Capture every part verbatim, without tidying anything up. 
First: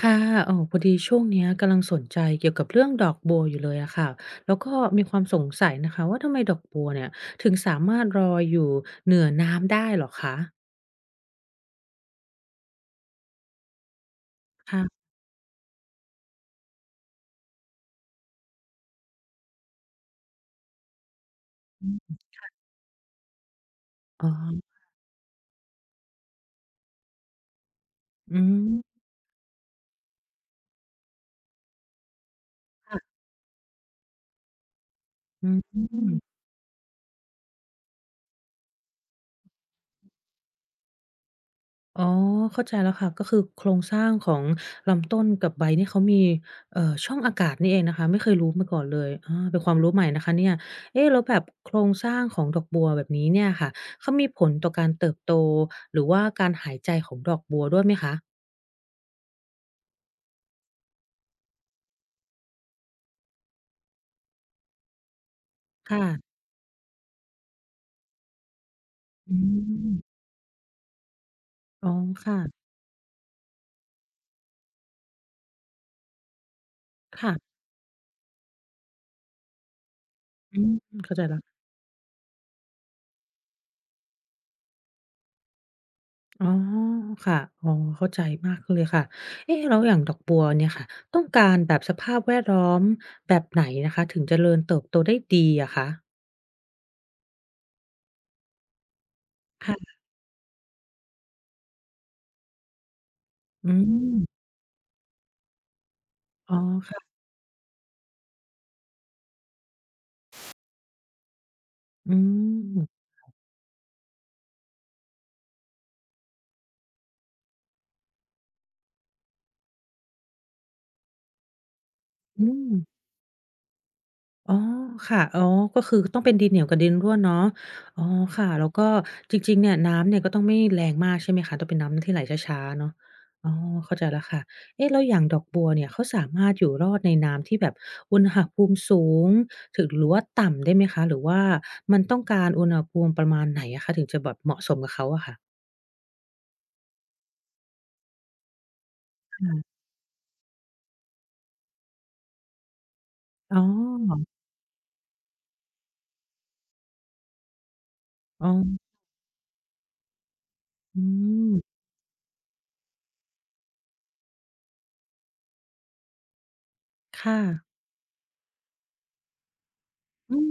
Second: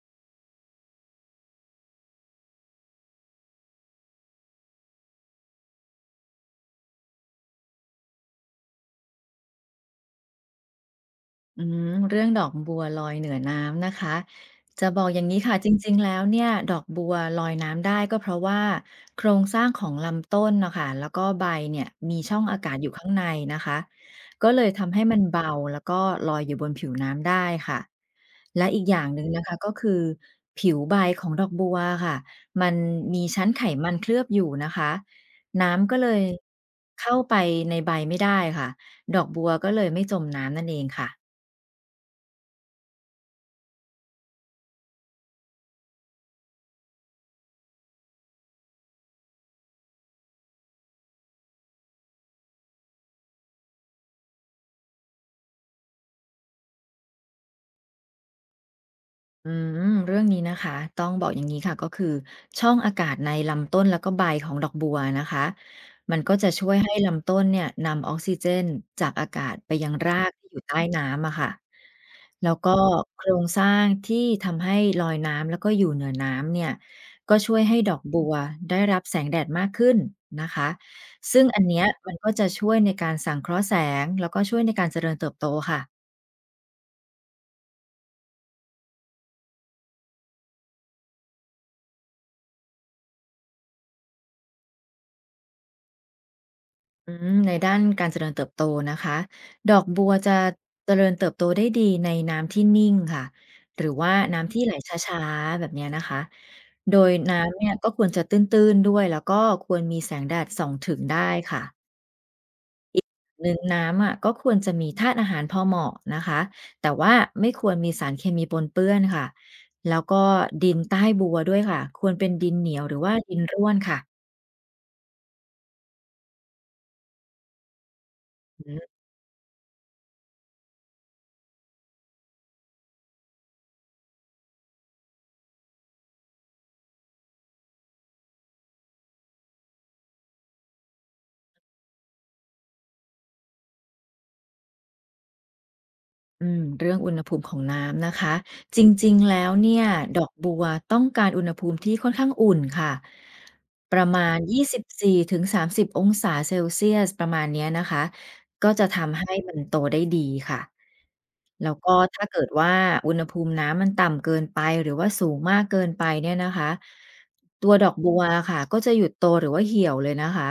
ค่ะเอ่อพอดีช่วงเนี้ยกำลังสนใจเกี่ยวกับเรื่องดอกบัวอยู่เลยอะค่ะ แล้วก็มีความสงสัยนะคะว่าทำไมดอกบัวเนี่ยถึงสามารถลอยอยู่เหนือน้ำได้เหรอคะอืมเรื่องดอกบัวลอยเหนือน้ำนะคะจะบอค่ะกอย่างนี้ค่ะจริงๆแล้วเนี่ยดอกบัวลอยน้ำได้ก็เพราะว่าโครงสร้างของลำต้นเนาะค่ะแล้วก็ใบเนี่ยอืมมีช่องอากาศอยู่ข้างในนะคะอ๋ก็เลยอทำให้มันเบาแล้วก็ลอยอยู่บนผิวน้ำได้ค่ะอืและอีมกอย่างหนึ่งนะคะก็คือผิวใบของดอกบัวค่ะมันค่ะมีชั้นไขมันเคลือบอยู่นะคะอืน้ำก็เลม ยเข้าไปในใบไม่ได้ค่ะดอกบัวก็เลยไม่จมน้ำนั่นเองค่ะ อ๋อเข้าใจแล้วค่ะก็คือโครงสร้างของลำต้นกับใบนี่เขามีเอ่อช่องอากาศนี่เองนะคะไม่เคยรู้มาก่อนเลยอาเป็นความรู้ใหม่นะคะเนี่ยเอ๊ะแล้วแบบโครงสร้างของดอกบัวแบบนี้เนี่ยค่ะเขามีผลต่อการเติบโตหรือว่าการหายใจของดอกบัวด้วยไหมคะอืมเรื่องนี้นะคะต้องบอกอย่างนี้ค่ะก็คือช่องอากาศในลำต้นแล้วก็ใบของดอกบัวนะคะมันก็ค่ะจะช่วยให้ลำต้นเนี่ยนำออกซิเจนจากอาอืกาศไปยังมรากที่อยู่ใต้น้ำอะค่ะอ๋อค่ะแล้วก็โครงสร้างที่ทำให้ลอยน้ำแล้วก็อยู่เหนือน้ำเนี่ยก็ช่ค่ะวยให้ดอกบัวได้รับแสงแดดมากขึ้นนะอืคะมเข้าใจแล้ซึ่ว งอันเนี้ยมันก็จะช่วยในการสังเคราะห์แสงแล้วก็ช่วยในการเจริญเติบโตค่ะ อ๋อค่ะอ๋อเข้าใจมากขึ้นเลยค่ะเอ๊ะแล้วอย่างดอกบัวเนี่ยค่ะต้องการแบบสภาพแวดล้อมแบบไหนนะคะถึงเจริญเติบโตได้ดีอะคะอืมในด้านการเจริญเติบโตนะคะดอกค่ะบัวจะเจริญเติบโตได้ดีในน้ำที่นิ่งค่ะอืหรือว่ามน้ำที่ไหลช้าๆแบบเนี้ยนะคะอ๋อโดยค่ะน้ำเนี่ยก็ควรจะตื้นๆด้วยแล้วก็ควรมีแสงแดดส่องถึงได้ค่ะอืมเนอน้ำอะก็ควรจะมีธาตุอาหารพอเหมาะนะคะแต่ว่าไม่ควรมีสารเคมีปนเปื้อนค่ะแล้วก็ดินใต้บัวด้วยค่ะควรเป็นดิอืนเหม นียวหรือว่าดินร่วนค่ะ อ๋อค่ะอ๋อก็คือต้องเป็นดินเหนียวกับดินร่วนเนาะอ๋อค่ะแล้วก็จริงๆเนี่ยน้ำเนี่ยก็ต้องไม่แรงมากใช่ไหมคะต้องเป็นน้ำที่ไหลช้าๆเนาะอ๋อเข้าใจแล้วค่ะเอ๊ะแล้วอย่างดอกบัวเนี่ยเขาสามารถอยู่รอดในน้ำที่แบบอุณหภูมิสูงถึงหรือว่าต่ำได้ไหมคะหรือว่ามันต้องการอุณหภูมิประมาณไหนอะคะถึงจะแบบเหมาะสมกับเขาอะค่ะอืมเรื่องอุณหภูมิของน้ำนะคะจริงๆแล้วค่ะเนี่ยดอกบัวต้องการอุณหภูมิที่ค่อนข้างอุ่นค่ะอ๋อประมาณยียี่สิบสี่ถึงสามสิบองศาเซลเซียสประมาณเนี้ยนะคะอ๋อก็จะทำให้มันโตได้ดีค่ะอืแล้วมก็ถ้าเกิดว่าอุณหภูมิน้ำมันต่ำเกินไปหรือว่าสูงมากเกินไปเนี่ยนะคะค่ะตัวดอกบัวค่ะก็จะหยุดโตหรือว่าเหี่ยวเลยนะอืคะม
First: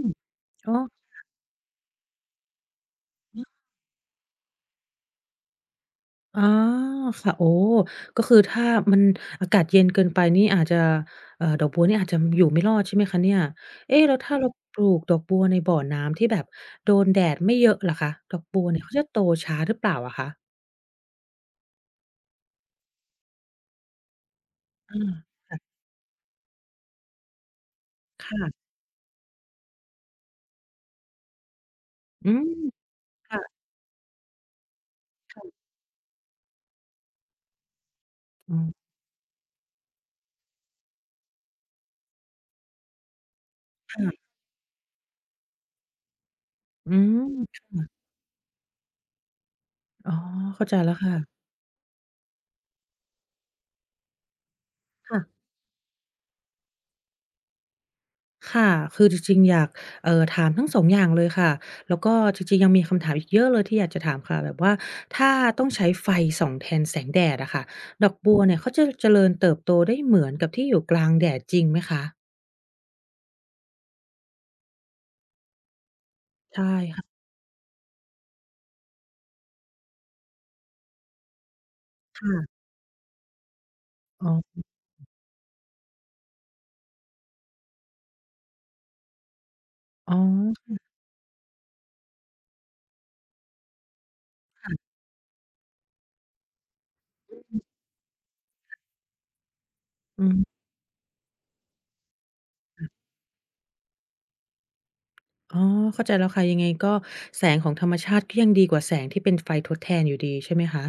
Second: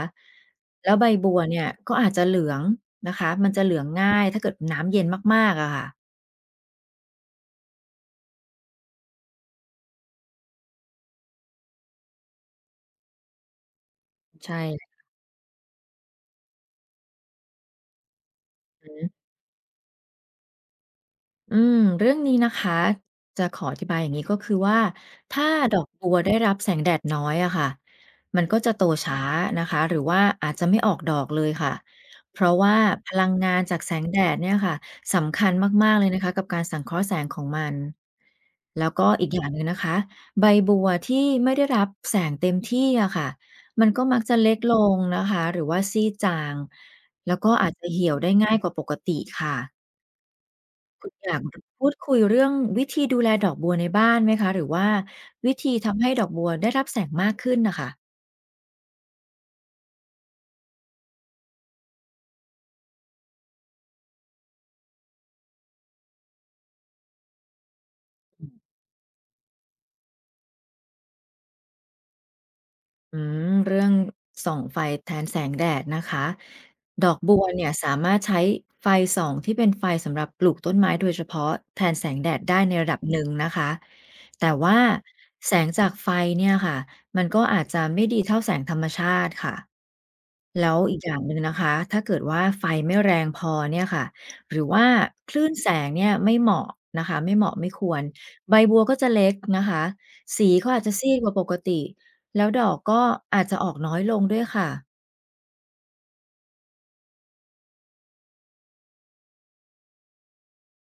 อ๋อ แล้วใบบัวเนี่ยก็อาจจะเหลืองนะคะมันจะเหลืองง่ายถ้าเกิดน้ำเย็นมากๆอะค่ะ อ๋อค่ะโอ้ก็คือถ้ามันอากาศเย็นเกินไปนี่อาจจะเอ่อดอกบัวนี่อาจจะอยู่ไม่รอดใช่ไหมคะเนี่ยเอ๊ะแล้วถ้าเราใช่ปลูกดอกบัวในบ่อน้ำที่แบบโดนแดดไม่เยอะล่ะคะดอกบัวเนี่ยอือเขาฮึจะโตช้าหรือเปล่าอะคะอืมเรื่องนี้นะคะจะขออธิบายอย่างนี้ก็คือว่าอาถ้าดค่ะอกบัวได้รับแสงแดดน้อยอะค่ะมันก็ค่ะจะโตช้านะคะหรือว่าอาจจะไม่ออกดอกเลยค่ะอืเพมราะว่าพลังงานค่ะจากแสงแดดเนี่ยค่ะสำคัญๆมากๆเลยนะคะกับการสังเคราะห์แสงของมันอ๋อแล้วก็อีกอย่างหนึ่งนะคะใบบัวที่ไม่ได้รับแสงเต็มที่อะค่ะมันก็มักค่ะจะเล็กลงนะคะหรือว่าซีดจางอืมแล้วก็อาจจะค่ะเหี่ยวได้ง่ายกว่าปกติค่ะ อ๋อเข้าใจแล้วคุณอยากค่ะพูดคุยเรื่องวิธีดูแลดอกบัวในบ้านไหมคะหรือว่าค่ะ วิธีทำให้ดอกบัวได้รับแสงมากขึ้นน่ะค่ะค่ะคือจริงๆอยากเอ่อถามทั้งสองอย่างเลยค่ะ แล้วก็จริงๆยังมีคำถามอีกเยอะเลยที่อยากจะถามค่ะแบบว่าถ้าต้องใช้ไฟส่องแทนแสงแดดอะค่ะดอกบัวเนี่ยเขาจะเจริญเติบโตได้เหมือนกับที่อยู่กลางแดดจริงไหมคะ อืมเรื่องส่องไฟแทนแสงแดดนะคะใช่ดค่ะอกบัวเนี่ยสามารถใช้ไฟส่องที่เป็นไฟสำหรับปลูกต้นไม้โดยเฉพาะแทนแสงแดดได้ค่ะในระดับหนึ่งนะคะอ๋แต่อว่าแสงจากไฟเนี่ยค่ะมันก็อาจจะไม่ดีเท่าแสงธรรมชาติค่ะ อ๋อแล้วอีกอย่างหนึ่งนะคะ ถ้าเกิดว่าไฟไม่แรงพอเนี่ยค่ะ หรือว่าค่ะคลื่นแสงเนี่ยไม่เหมาะนะคะไม่เหมาะไม่ควรใบบัวก็จะเล็กนะคะ อืมสีก็อาจจะซีดกว่าปกติ แล้วดอกก็อาจจะออกน้อยลงด้วยค่ะอ๋อเข้าใจแล้วค่ะ ยังไงก็แสงของธรรมชาติก็ยังดีกว่าแสงที่เป็นไฟทดแทนอยู่ดีใช่ไหมคะ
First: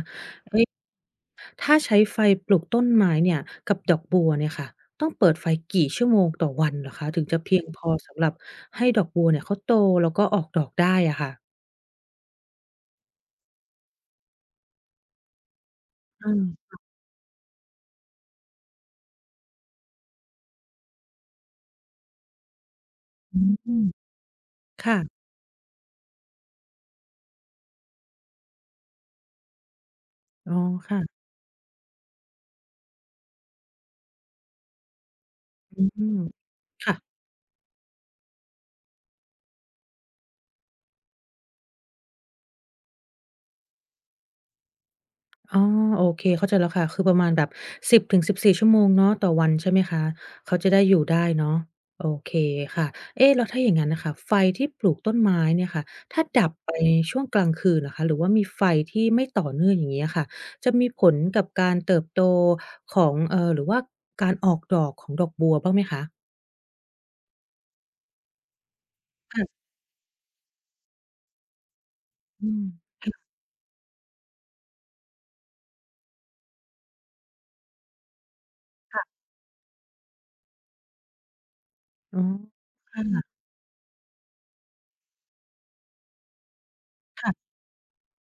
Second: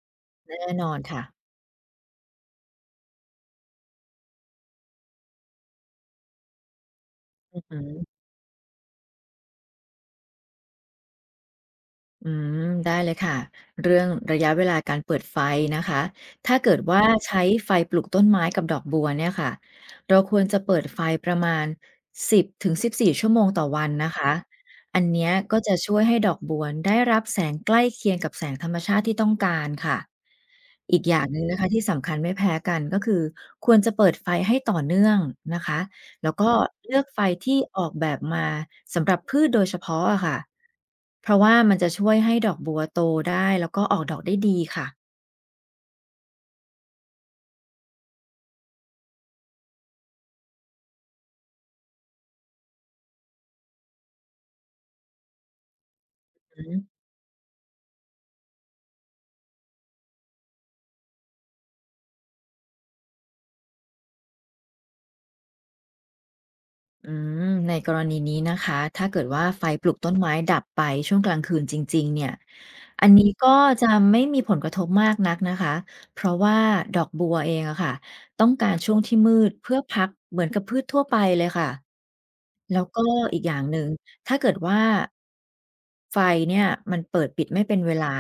แน่นอนค่ะถ้าใช้ไฟปลูกต้นไม้เนี่ยกับดอกบัวเนี่ยค่ะต้องเปิดไฟกี่ชั่วโมงต่อวันเหรอคะถึงจะเพีอืยองฮึ พอสำหรับให้ดอกบัวเนี่ยเขาโตแล้วก็ออกดอกได้อะค่ะอืมได้เลยค่ะเรื่องระยะเวลาการเปิดไฟนะคะถ้าอาเกิดว่าใช้ไฟปลูกต้นไม้กับดอกบัวเนี่ยค่ะเราควรจะเปิดไฟประมาณสิบถึงสิบสี่ชั่วอืโมงต่อมวันนะคะค่ะอันเนี้ยก็จะช่วยให้ดอกบัวได้รับแสงใกล้เคียงกับแสงธรรมชาติที่ต้องการค่ะอ๋ออีกอย่าค่ะงหนึ่งนะคะที่สำคัญไม่แพ้กันก็คือควรจะเปิดไฟให้ต่อเนื่องนะคะ อืมแล้วก็เลือกค่ะ ไฟที่ออกแบบมาสำหรับพืชโดยเฉพาะอะค่ะ เพราะว่ามันจะช่วยให้ดอกบัวโตได้แล้วก็ออกดอกได้ดีค่ะอ๋อโอเคเข้าใจแล้วค่ะคือประมาณแบบสิบถึงสบสี่ชั่วโมงเนาะต่อวันใช่ไหมคะเขาจะได้อยู่ได้เนาะโอเคค่ะเอ๊ะแล้วถ้าอย่างงั้นน่ะค่ะไฟที่ปลูกต้นไม้เนี่ยค่ะถ้าดับอืไปม ช่วงกลางคืนล่ะคะหรือว่ามีไฟที่ไม่ต่อเนื่องอย่างเงี้ยค่ะจะมีผลกับการเติบโตของเอ่อหรือว่าการออกดอกของดอกบัวบ้างไหมคะอืมในกรณีนี้นะคะถ้าเกิดว่าไฟค่ะปลูกต้นไม้ดับไปช่วงกลางคืนจริงๆเนี่ยอืมอันนี้ก็จะไม่มีผลกระทบมากนักนะคะ เพราะว่าดอกบัวเองอะค่ะต้องการช่วงค่ะที่ๆมืดเพื่อพักเหมือนกับพืชทั่วไปเลยค่ะ อ๋อแล้วคก็อีก่ะอย่างหนึ่งถ้าเกิดว่าไฟเนี่ยมันเปิดปิค่ะดไม่เป็นเวลา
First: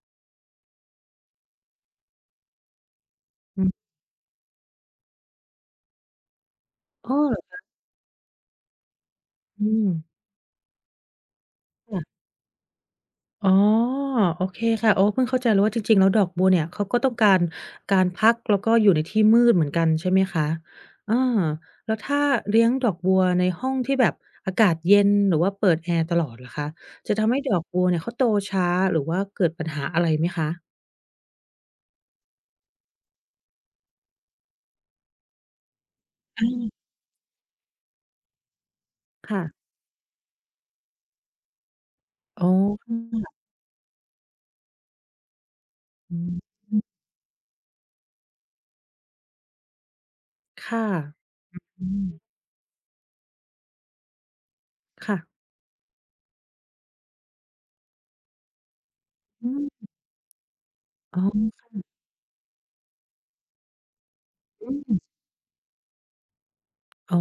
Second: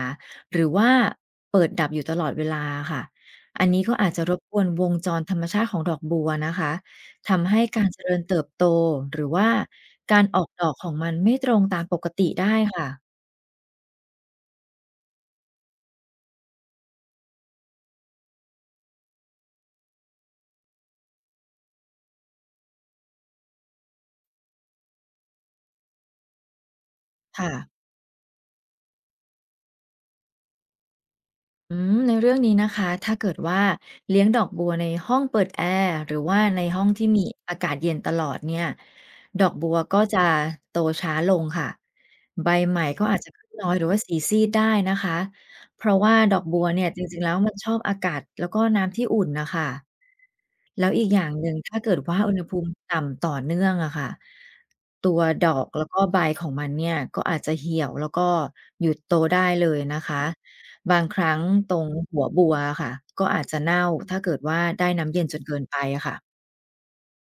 หรือว่าเปิดดับอยู่ตลอดเวลาอค่ะอือันมนี้ก็อาจจะรบกวนวงจรธรรมชาติของดอกบัวนะคะ อ้อทำให้การเจริญเติบโตหรือว่าอืมการออกดอกของมันไม่ตรงตามปค่ะ กติได้ค่ะอ๋อโอเคค่ะโอ้เพิ่งเข้าใจเลยวว่าจริงๆแล้วดอกบัวเนี่ยเขาก็ต้องการการพักแล้วก็อยู่ในที่มืดเหมือนกันใช่ไหมคะอาแล้วถ้าเลี้ยงดอกบัวในห้องที่แบบอากาศเย็นหรือว่าเปิดแอร์ตลอดล่ะคะจะทำให้ดค่ะอกบัวเนี่ยเขาโตช้าหรือว่าเกิดปัญหาอะไรไหมคะอืมในเรื่องนี้นะคะถ้าเกิดว่าเลี้ยงดอกบัวในห้องเปิดแอร์หรือว่าในห้ออางที่มีอากาศเย็นตลอดเนี่ยดอกค่ะบัวก็จะโตช้าลงค่ะอ๋อใบใหม่ค่ก็อาจจะะขึ้นน้อยหรือว่าสีซีดได้นะคะเพราะว่าอืดอกบัวเนี่ยมจริงๆแล้วมันชอบอากาศแล้วก็น้ำที่อุ่นนะคะ ค่ะแล้วอีกอย่างหนึ่งถ้าอืเกิดมว่าอุณหภูมิต่ำต่อเนื่องอะค่ะตัค่ะวดอกแล้วก็ใบของมันเนี่ยก็อาจจะเหี่ยวแล้วก็หยุดโตได้อืเลยมนะคะบางคอ๋อรั้งตรงหัวบัวอะค่ะก็อาจจะเน่าถ้าเกิดว่าได้อืม น้ำเย็นจนเกินไปอะค่ะอ๋อ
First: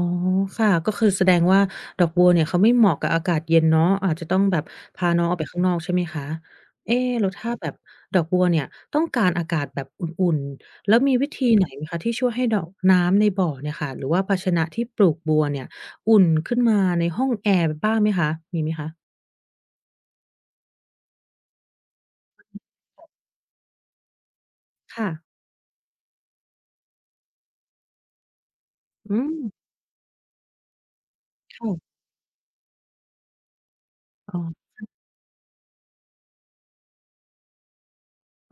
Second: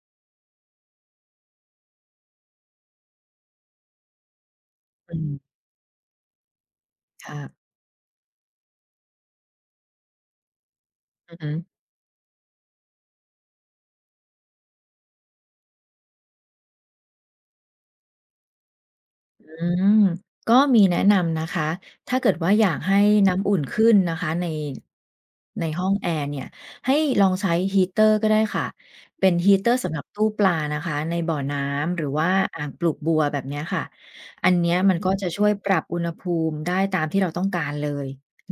ค่ะก็คือแสดงว่าดอกบัวเนี่ยเขาไม่เหมาะกับอากาศเย็นเนาะอาจจะต้องแบบพาอืน้องออมกไปข้างนอกใช่ไหมคะเอ๊แล้วถ้าค่ะแบบดอกบัวเนี่ยต้องการอากาศแบบอุ่นๆแล้วมีวิอือธีฮึ ไหนไหมคะที่ช่วยให้ดอกน้ำในบ่อเนี่ยค่ะหรือว่าภาชนะที่ปลูกบัวเนี่ยอุ่นขึ้นมาในห้องแอร์บ้างไหมคะมีไหมคะอืมก็มีแนะนำนะคะ ถ้าเกิดว่าอยากให้น้ำอุ่นขึ้นนะคะในค่ะในห้องแอร์เนี่ย ให้ลองใช้ฮีตเตอร์ก็ได้ค่ะ อืเป็มนฮีตเตอร์สำหรับตู้ปลานะคะในบ่อน้ค่ะำหรือว่าอ่างปลูกบัวแบบเนี้ยค่ะ อ๋อันอเนี้ยมันก็จะช่วยปรับอุณหภูมิได้ตามที่เราต้องการเลย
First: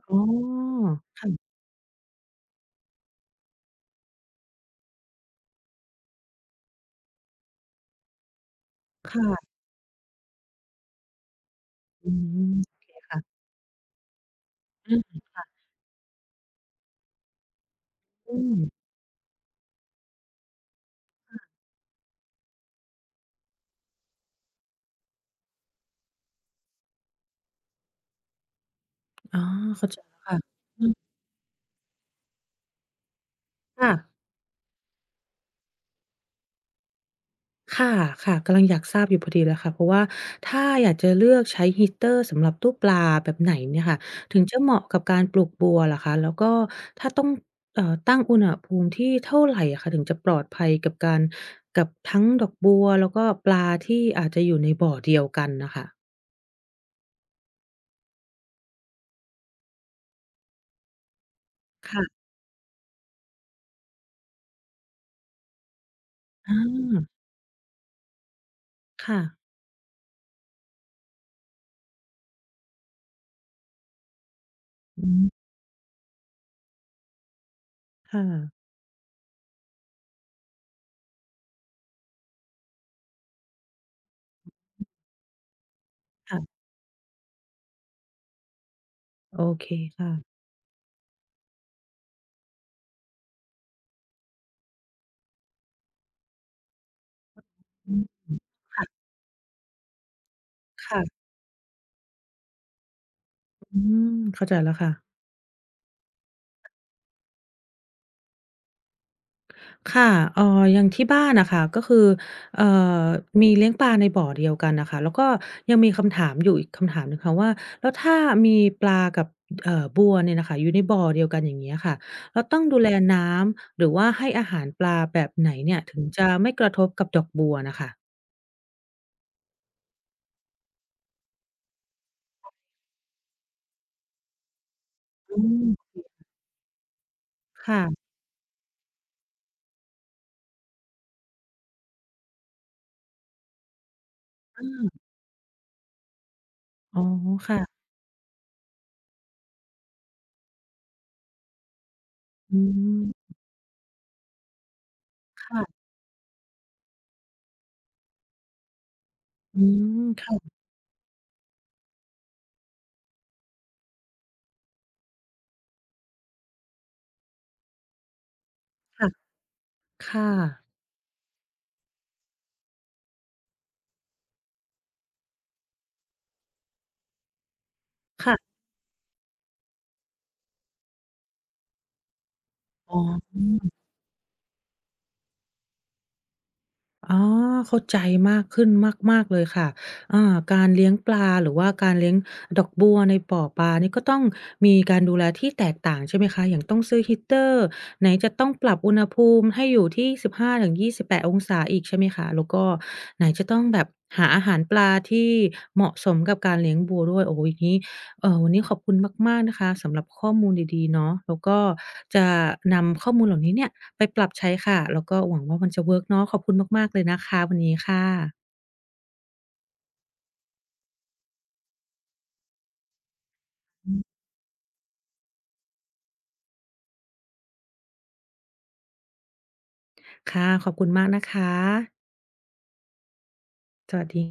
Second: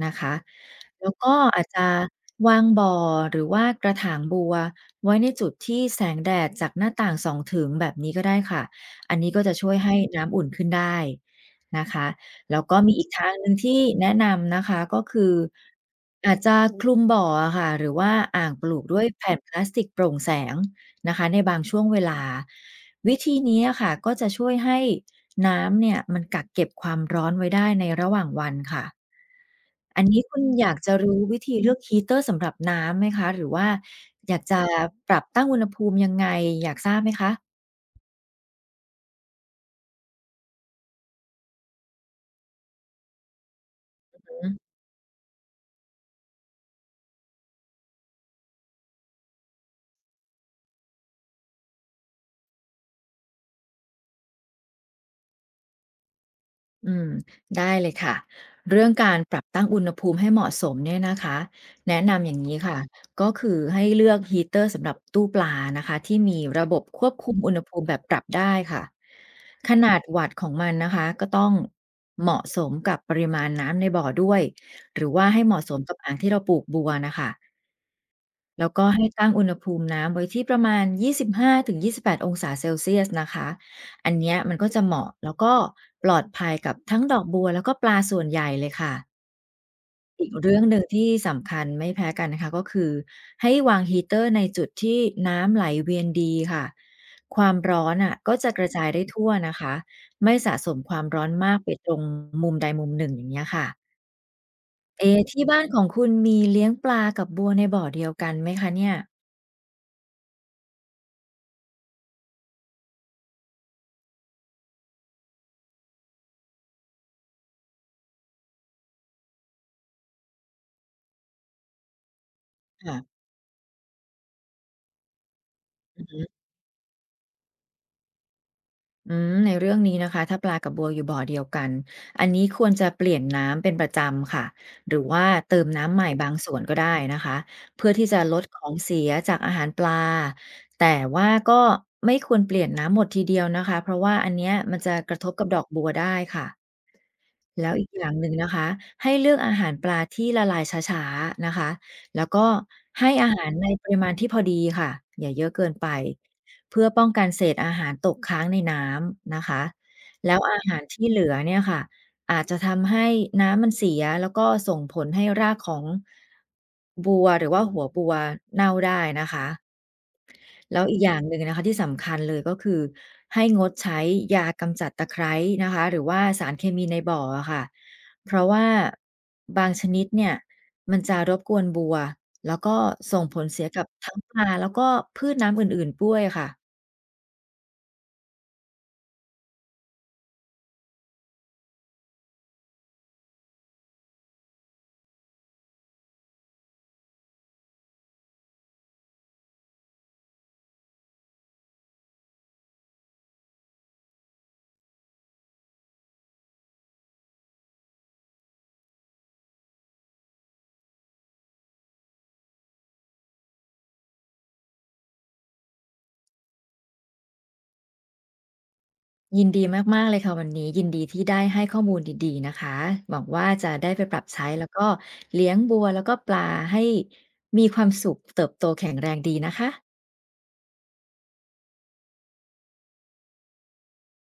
นะอ๋คะ อแล้วก็ค่ะอาจจะวางบ่อหรือว่ากระถางบัวไว้ในจุดที่แสงแดดจากหน้าต่างส่องถึงแบบนี้ก็ได้ค่ะ อันนี้ก็จะค่ะช่วยให้น้ำอุ่นขึ้นได้นะคะอืมแล้วก็โอเคมีอีกทางค่ะหนึ่งที่แนะนำนะคะอืก็คืออาจจะคลุมบ่ออะค่ะหรือว่ามอ่างปๆลูกด้วยแผ่นพลาสติกโปร่งแสงนะคะในบางช่วงเวลาวิธีนี้อะค่ะก็จะช่วยให้น้ำเนี่ยมันกักเก็บความร้อนไว้ได้ในระหว่างวันค่ะอ๋อเข้าใจอันแล้วนี้ค่ะคุณอยากอืจะมรู้วิธีเลือกฮีตเตอร์สำหรับน้ำไหมคะหรือว่าค่ะ อยากจะปรับตั้งอุณหภูมิยังไงอยากทราบไหมคะค่ะค่ะกำลังอยากทราบอยู่พอดีเลยค่ะเพราะว่าถ้าอยากจะเลือกใช้ h เต t e r สำหรับตู้ปลาแบบไหนเนี่ยค่ะถึงอืม จะเหมาะกับการปลูกบัวล่ะคะแล้วก็ถ้าต้องเอ่อตั้งอุณหภูมิที่เท่าไรอะคะถึงจะปลอดภัยกับการกับทั้งดอกบัวแล้วก็ปลาที่อาจจะอยู่ในบ่อเดียวกันน่ะค่ะอืมได้เลยค่ะเรื่องการปรับตั้งอุณหภูมิให้เหมาะสมเนี่ยนะคะแนะค่ะนำอย่างนี้ค่ะก็คือให้เลือกฮีเตอร์สำหรับตู้ปลานะคะที่มีระบบอาควบคุมอุณหภูมิแบบปรับได้ค่ะค่ะขนาดวัตต์ของมันนะคะก็ต้องเหมาะสมกับปริมาณน้ำในบ่อด้วยหรือือว่าให้มเหมาะสมกับอ่างที่เราปลูกบัวนะคะ ค่ะแล้วก็ให้ตั้งอุณหภูมิน้ำไว้ที่ประมาณยี่สิบห้าถึงยี่สิบแปดองศาเซลเซียสนะคะ อันเนี้ยมันก็จะเหมาะแล้วก็ปลอดภัยค่ะกับทั้งดอกบัวแล้วก็ปลาส่วนใหญ่เลยค่ะ โอเคค่ะอีกเรื่องหนึ่งที่สำคัญไม่แพ้กันนะคะก็คือให้วางฮีเตอร์ในจุดที่น้ำไหลเวียนดีค่ะ ความร้ออืนมอ่ะก็จะกระจาค่ะยได้ทั่วนะคะ ไม่สะสมความร้ค่ะอนมากไปตรงมุมใดมุมหนึ่งอย่างเงี้ยค่ะอืมเข้าใจแล้วค่ะ เอะที่บ้านของคุณมีเลี้ยงปลากับบัวในบ่อเดียวกันไหมคะเนี่ยค่ะเอ่ออย่างที่บ้านน่ะค่ะก็คือเอ่อมีเลี้ยงปลาในบ่อเดียวกันน่ะค่ะแล้วก็ยังมีคำถามอยู่อีกคำถามหนึ่งค่ะว่าแล้วถ้ามีปลากับเอ่อบัวเนี่ยน่ะค่ะอยู่ในบ่อเดียวกันอย่างเงี้ยค่ะเราต้องดูแลค่ะ น้ำหรือว่าให้อาหารปลาแบบไหนเนี่ยถึงจะไม่กระทบกับดอกบัวน่ะค่ะอืมในเรื่องนี้นะคะถ้าปลากับบัวอยู่บ่อเดียวกันอันนี้ควรจะเปลี่ยนน้ำเป็นประจำค่ะหรือว่าอืเติมมน้ำใหม่บางส่วนก็ได้นะคะเพื่อค่ะที่จะลดของเสียจากอาหารปลาแต่ว่าก็ไม่ควรเปลี่ยนน้ำหมดทีเดียวนะคะเพราะว่าอันเนี้ยมันจะอากระทบกับดอกบัวได้ค่ะ อ๋อแล้วค่ะอีกอย่างหนึ่งนะคะให้เลือกอาหารปลาที่ละลายช้าๆนะคะแล้วก็อืให้อามหารในปริมาณที่พอดีค่ะอย่าเยอะเกินค่ะไปเพื่อป้องกันเศษอาหารตกค้างในน้ำนะอืคะมแล้วค่ะอาหารที่เหลือเนี่ยค่ะอาจจะทำให้น้ำมันเสียแล้วก็ส่งผลให้รากของบัวหรือว่าหัวบัวเน่าได้นะคะ ๆค่ะแล้วอีกอย่างหนึ่งนะคะที่สำคัญเลยก็คือให้งดใช้ยากำจัดตะไคร้นะคะหรือว่าสารเคมีในบ่ออะค่ะเพราะค่ะว่าบางชนิดเนี่ยมันจะรบกวนบัวแล้วก็อ๋ส่งผลเสียอ กับทั้งปลาแล้วก็พืชน้ำอื่นๆด้วยค่ะอ๋อเข้าใจมากขึ้นมากๆเลยค่ะอ่าการเลี้ยงปลาหรือว่าการเลี้ยงดอกบัวในบ่อปลานี่ก็ต้องมีการดูแลที่แตกต่างใช่ไหมคะอย่างต้องซื้อ heater ไหนจะต้องปรับอุณหภูมิให้อยู่ที่สิบห้าถึงยี่สิบแปดองศาอีกใช่ไหมคะแล้วก็ไหนจะต้องแบบหาอาหารปลาที่เหมาะสมกับการเลี้ยงบัวด้วยโอ้โฮอย่างงี้ เอ่อวันนี้ขอบคุณมากๆนะคะสำหรับข้อมูลดีๆเนาะแล้วก็จะนำข้อมูลเหล่านี้เนี่ยไปปรับใช้ค่ะแล้วก็หวังว่ามันจะเวิร์กเนาะขอบคุณมากๆเลยนะคะวันนี้ค่ะยินดีมากๆเลยค่ะวันนี้ยินดีที่ได้ให้ข้อมูลดีๆนะคะหวังว่าจะได้ไปปรับใช้แล้วก็เลี้ยงบัวแล้วก็ปลาให้มีความสุขเติบโตแข็งแรงดีนะคะค่ะขอบคุณมากนะคะสวัสดี